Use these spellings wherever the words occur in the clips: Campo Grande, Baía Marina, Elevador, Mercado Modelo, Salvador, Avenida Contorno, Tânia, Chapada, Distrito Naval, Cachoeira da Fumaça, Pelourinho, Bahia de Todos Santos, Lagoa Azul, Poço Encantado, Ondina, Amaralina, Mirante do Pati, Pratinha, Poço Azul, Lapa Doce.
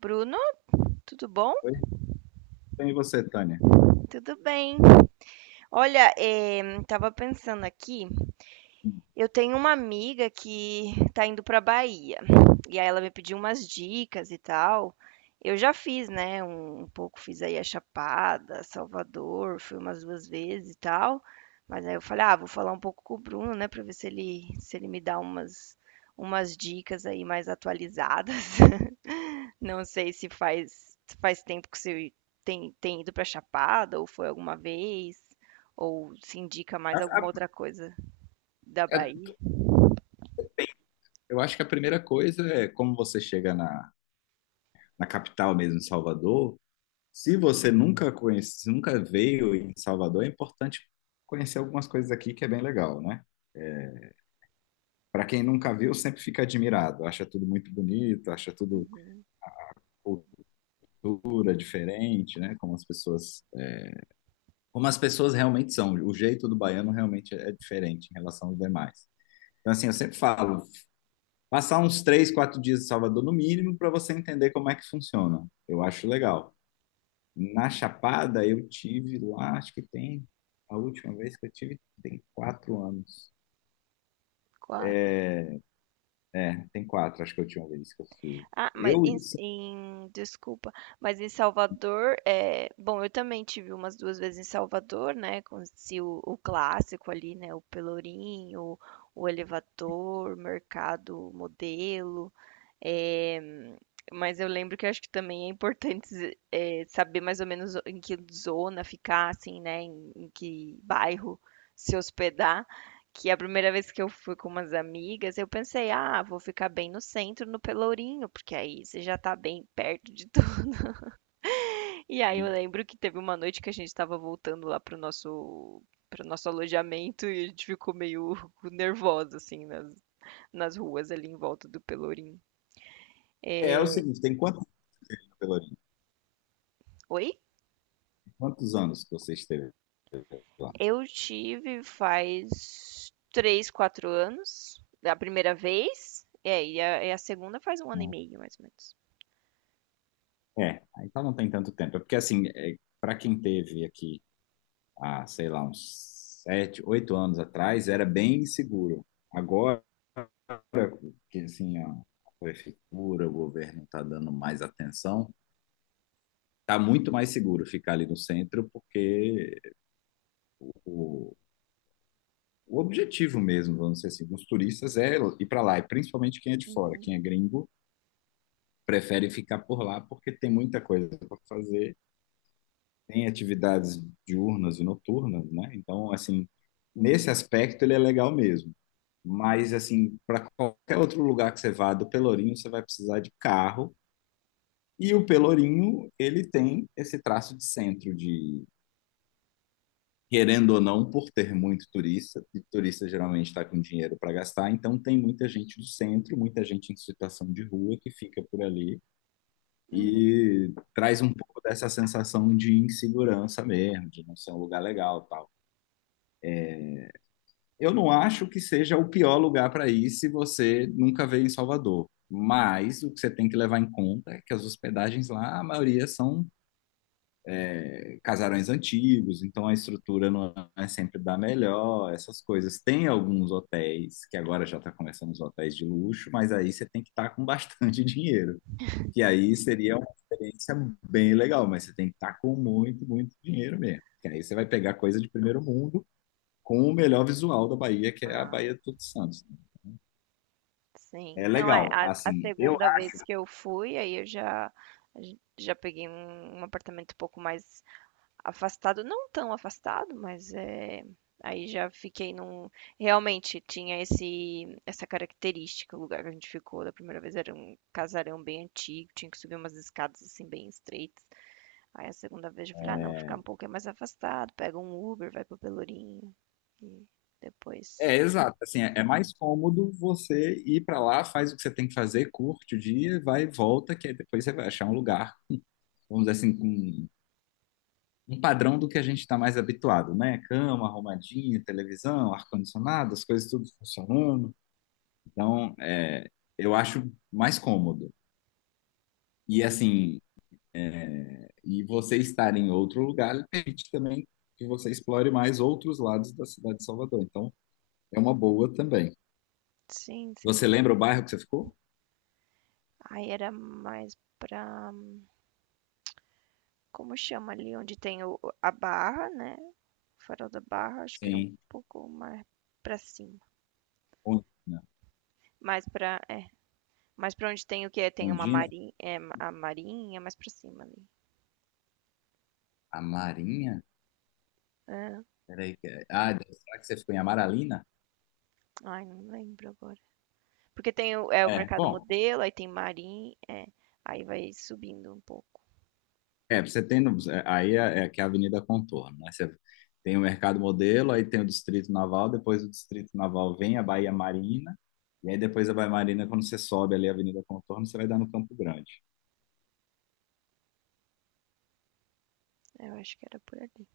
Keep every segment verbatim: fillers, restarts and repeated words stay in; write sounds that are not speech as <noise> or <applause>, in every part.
Bruno, tudo bom? Oi, bem você, Tânia? Tudo bem. Olha, eh, tava pensando aqui, eu tenho uma amiga que tá indo pra Bahia. E aí ela me pediu umas dicas e tal. Eu já fiz, né? Um, um pouco fiz aí a Chapada, Salvador, fui umas duas vezes e tal. Mas aí eu falei, ah, vou falar um pouco com o Bruno, né? Pra ver se ele, se ele me dá umas, umas dicas aí mais atualizadas. <laughs> Não sei se faz se faz tempo que você tem tem ido para Chapada ou foi alguma vez, ou se indica mais alguma outra coisa da É, Bahia. eu acho que a primeira coisa é como você chega na, na capital mesmo, em Salvador. Se você nunca conhece, se nunca veio em Salvador, é importante conhecer algumas coisas aqui que é bem legal, né? Para quem nunca viu, sempre fica admirado, acha tudo muito bonito, acha tudo Uhum. cultura diferente, né? Como as pessoas, como as pessoas realmente são. O jeito do baiano realmente é diferente em relação aos demais. Então, assim, eu sempre falo, passar uns três, quatro dias em Salvador, no mínimo, para você entender como é que funciona. Eu acho legal. Na Chapada, eu tive lá, acho que tem. A última vez que eu tive tem quatro anos. quatro. É, é, tem quatro, acho que a última vez que eu fui. Ah, mas Eu, em assim, em desculpa, mas em Salvador, é bom, eu também tive umas duas vezes em Salvador, né, conheci o o clássico ali, né, o Pelourinho, o Elevador, Mercado Modelo. É, mas eu lembro que eu acho que também é importante, <laughs> é, saber mais ou menos em que zona ficar, assim, né? Em, em que bairro se hospedar. Que a primeira vez que eu fui com umas amigas, eu pensei, ah, vou ficar bem no centro, no Pelourinho, porque aí você já tá bem perto de tudo. <laughs> E aí eu lembro que teve uma noite que a gente tava voltando lá pro nosso para o nosso alojamento e a gente ficou meio <laughs> nervosa, assim, nas, nas ruas ali em volta do Pelourinho. é, é o seguinte, tem quantos anos, Pelourinho? Oi? Quantos anos que você esteve lá? Eu tive faz três, quatro anos, da primeira vez. É, e a, e a segunda faz um ano e meio, mais ou menos. É, então não tem tanto tempo. É porque, assim, é, para quem teve aqui há, sei lá, uns sete, oito anos atrás, era bem seguro. Agora que assim, a prefeitura, o governo está dando mais atenção, está muito mais seguro ficar ali no centro, porque o, o objetivo mesmo, vamos dizer assim, dos turistas é ir para lá, e principalmente quem é de fora, Uhum. quem é gringo, prefere ficar por lá porque tem muita coisa para fazer, tem atividades diurnas e noturnas, né? Então, assim, nesse aspecto ele é legal mesmo. Mas, assim, para qualquer outro lugar que você vá do Pelourinho, você vai precisar de carro. E o Pelourinho, ele tem esse traço de centro, de, querendo ou não, por ter muito turista, e turista geralmente está com dinheiro para gastar, então tem muita gente do centro, muita gente em situação de rua que fica por ali Uhum. e traz um pouco dessa sensação de insegurança mesmo, de não ser um lugar legal, e tal. Eu não acho que seja o pior lugar para ir se você nunca veio em Salvador. Mas o que você tem que levar em conta é que as hospedagens lá, a maioria são casarões antigos, então a estrutura não é sempre da melhor, essas coisas. Tem alguns hotéis, que agora já está começando os hotéis de luxo, mas aí você tem que estar com bastante <laughs> dinheiro. Que aí seria uma experiência bem legal, mas você tem que estar com muito, muito dinheiro mesmo. Que aí você vai pegar coisa de primeiro mundo com o melhor visual da Bahia, que é a Ah, Bahia de Todos Santos. sim. É Não, é, legal, a, a assim, eu, segunda vez que eu fui, aí eu já, já peguei um, um apartamento um pouco mais afastado, não tão afastado, mas é, aí já fiquei num. Realmente tinha esse, essa característica. O lugar que a gente ficou da primeira vez era um casarão bem antigo, tinha que subir umas escadas assim bem estreitas. Aí a segunda vez eu falei, ah, não, ficar é, um pouquinho mais afastado, pega um Uber, vai pro Pelourinho. E depois. é, exato. Assim, é é mais cômodo você ir para lá, faz o que você tem que fazer, curte o dia, vai e volta, que aí depois você vai achar um lugar, vamos dizer assim, com um padrão do que a gente está mais habituado, né? Cama arrumadinha, televisão, ar-condicionado, as coisas tudo funcionando. Então, é, eu acho mais cômodo. E assim, é, e você estar em outro lugar permite também que você explore mais outros lados da cidade de Salvador. Então, é uma boa também. Sim, sim, Você com lembra o bairro certeza. que você ficou? Aí era mais pra. Como chama ali? Onde tem o- a barra, né? O farol da barra, acho que era um Sim. pouco mais pra cima. Ondina. Mais pra, é, mais pra onde tem o quê? Tem uma Ondina? marinha, é, a marinha, mais pra cima ali. A Marinha? Ah, Peraí. que- Ah, será que você ficou em Amaralina? ai, não lembro agora. Porque tem o, é, o É, mercado bom. modelo, aí tem marinha, é, aí vai subindo um pouco. É, você tem. No- é, aí é, é que é a Avenida Contorno, né? Você tem o Mercado Modelo, aí tem o Distrito Naval, depois o Distrito Naval vem a Baía Marina, e aí depois a Baía Marina, quando você sobe ali a Avenida Contorno, você vai dar no Campo Grande. Eu acho que era por ali.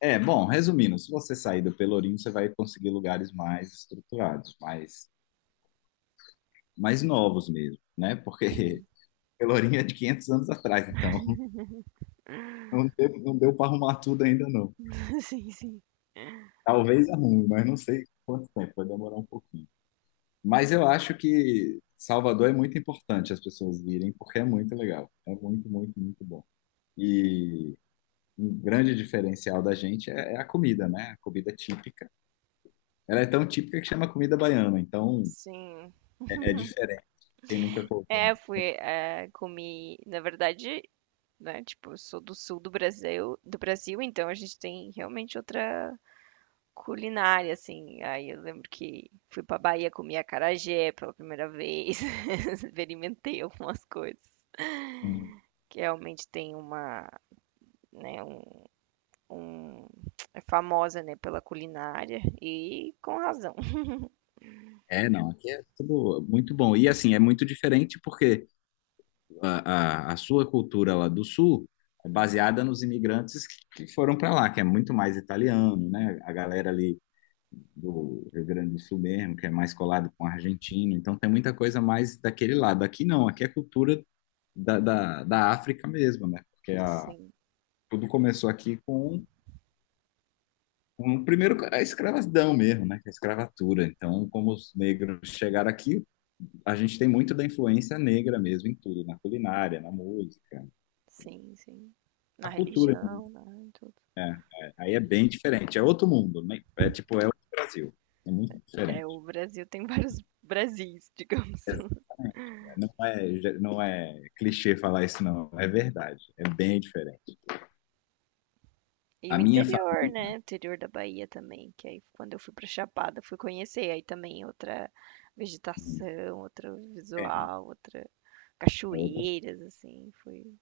É, bom, resumindo, se você sair do Pelourinho, você vai conseguir lugares mais estruturados, mais, mais novos mesmo, né? Porque Sim. <laughs> Pelourinho é de quinhentos anos atrás, então. Não teve, não deu para arrumar tudo ainda, não. <laughs> Sim, sim. Talvez arrume, mas não sei quanto tempo, vai demorar um pouquinho. Mas eu acho que Salvador é muito importante as pessoas virem, porque é muito legal. É muito, muito, muito bom. E um grande diferencial da gente é, é a comida, né? A comida típica. Ela é tão típica que chama comida baiana, então Sim. é, é diferente. Quem nunca provou. É, eu fui, é, comi, na verdade, né, tipo, eu sou do sul do Brasil, do Brasil, então a gente tem realmente outra culinária, assim. Aí eu lembro que fui pra Bahia comer acarajé pela primeira vez, <laughs> experimentei algumas coisas Hum. que realmente tem uma, né, um, um- é famosa, né, pela culinária e com razão. É, não, aqui é tudo muito bom. E assim, é muito diferente porque a, a, a sua cultura lá do Sul é baseada nos imigrantes que foram para lá, que é muito mais italiano, né? A galera ali do Rio Grande do Sul mesmo, que é mais colado com argentino, então tem muita coisa mais daquele lado. Aqui não, aqui é cultura da, da, da África mesmo, né? Porque a, Sim, tudo começou aqui com um primeiro a escravidão mesmo, né? Que é a escravatura. Então, como os negros chegaram aqui, a gente tem muito da influência negra mesmo em tudo, na culinária, na música, sim, sim. Na na cultura. religião, né, em tudo. É, é, Aí é bem diferente, é outro mundo, né? É tipo, é outro Brasil, é muito diferente. É, o Brasil tem <laughs> vários Brasis, digamos. É, Não é, não é clichê falar isso, não, é verdade, é bem diferente. E A o minha interior, né? família O interior da Bahia também, que aí quando eu fui pra Chapada, fui conhecer aí também outra vegetação, outro é, visual, outra é outra. cachoeiras assim, foi.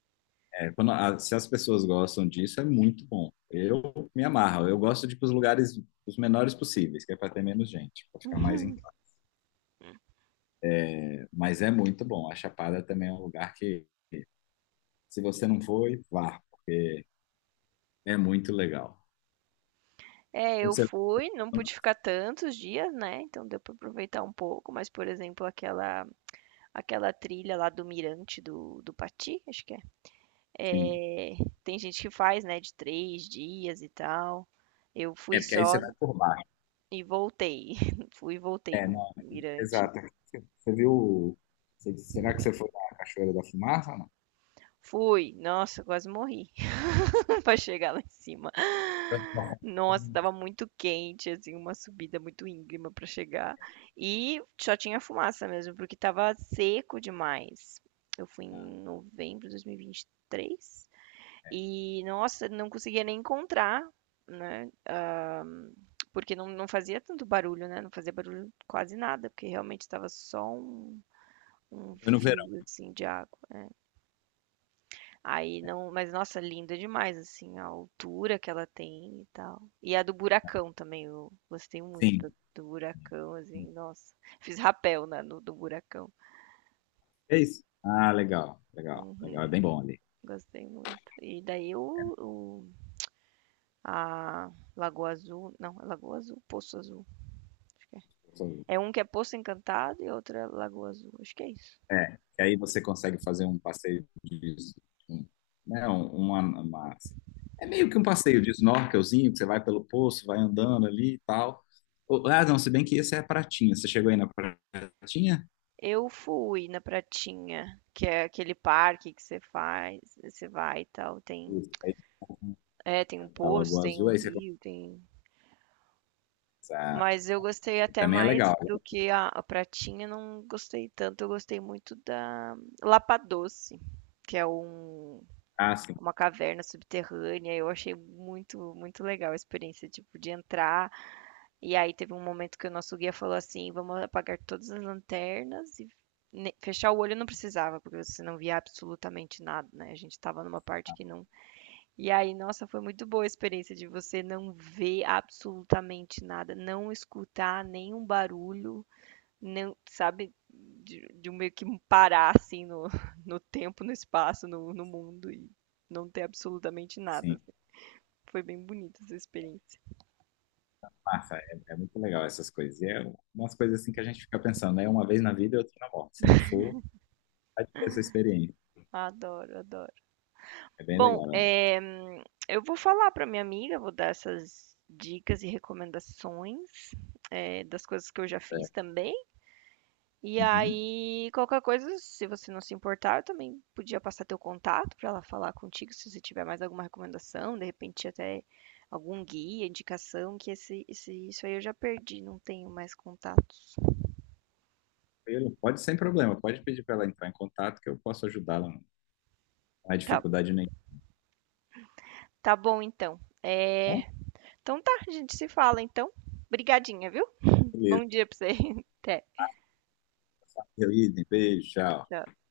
É, quando a- se as pessoas gostam disso, é muito bom. Eu me amarro, eu gosto de ir para os lugares os menores possíveis, que é para ter menos gente, para ficar mais em casa. Mas é muito bom, a Chapada também é um lugar que, se você não foi, vá, porque é muito legal. É, eu Você, fui, não pude ficar tantos dias, né? Então deu pra aproveitar um pouco, mas por exemplo, aquela aquela trilha lá do Mirante do do Pati, acho que é. sim. É, tem gente que faz, né, de três dias e tal. Eu É, fui porque aí você só vai por, e voltei. <laughs> Fui e voltei é, no não, Mirante. exato. Você, você viu. Você- será que você foi na Cachoeira da Fumaça ou não? Fui. Nossa, eu quase morri <laughs> para chegar lá em cima. Não. Nossa, estava muito quente, assim, uma subida muito íngreme para chegar. E só tinha fumaça mesmo, porque tava seco demais. Eu fui Ah, em novembro de dois mil e vinte e três e, vinte e três e, nossa, não conseguia nem encontrar, né? Porque não, não fazia tanto barulho, né? Não fazia barulho quase nada, porque realmente tava só um, um foi no verão, fio, assim, de água. Aí não, mas nossa, linda demais assim a altura que ela tem e tal. E a do buracão também, eu gostei muito sim. do, do buracão, assim, nossa. Fiz rapel na, no do buracão. É isso? Ah, legal, legal, legal. É bem bom ali. Gostei muito. E daí o, o- a Lagoa Azul, não, é Lagoa Azul, Poço Azul. É um que é Poço Encantado e outro é Lagoa Azul. Acho que é isso. É, que aí você consegue fazer um passeio de, um- né, um- uma, uma- é meio que um passeio de snorkelzinho, que você vai pelo poço, vai andando ali e tal. Ou- Ah, não, se bem que esse é a Pratinha. Você chegou aí na Pratinha? Eu fui na Pratinha, que é aquele parque que você faz, você vai e tal, tem Isso, aí, é, tem um a poço, Lagoa tem o Azul, aí você... rio, tem Ah, Mas eu gostei até também é mais legal. do que a, a pratinha, não gostei tanto. Eu gostei muito da Lapa Doce, que é um, Ah, sim. uma caverna subterrânea. Eu achei muito, muito legal a experiência, tipo, de entrar. E aí teve um momento que o nosso guia falou assim: vamos apagar todas as lanternas e ne- fechar o olho não precisava, porque você não via absolutamente nada, né? A gente estava numa parte que não e aí, nossa, foi muito boa a experiência de você não ver absolutamente nada, não escutar nenhum barulho, não, sabe, de, de um meio que um parar assim no, <laughs> no tempo, no espaço, no, no mundo e não ter absolutamente nada. Sim, Foi bem bonita essa experiência. massa, é, é muito legal essas coisas. E é umas coisas assim que a gente fica pensando, né? Uma vez na vida e outra na morte. Se não for, vai ter essa experiência. Adoro, adoro. É bem Bom, legal, né? é, eu vou falar para minha amiga, vou dar essas dicas e recomendações, é, das coisas que eu já fiz É. também. E Uhum. aí, qualquer coisa, se você não se importar, eu também podia passar teu contato para ela falar contigo, se você tiver mais alguma recomendação, de repente até algum guia, indicação, que esse, esse, isso aí eu já perdi, não tenho mais contatos. Tranquilo. Pode sem problema, pode pedir para ela entrar em contato que eu posso ajudá-la. Não é Tá, dificuldade nenhuma. tá bom então. É, então tá, a gente se fala então. Obrigadinha, viu? Beleza. Bom dia pra você. <laughs> Até. Beleza, beijo, tchau. Tchau.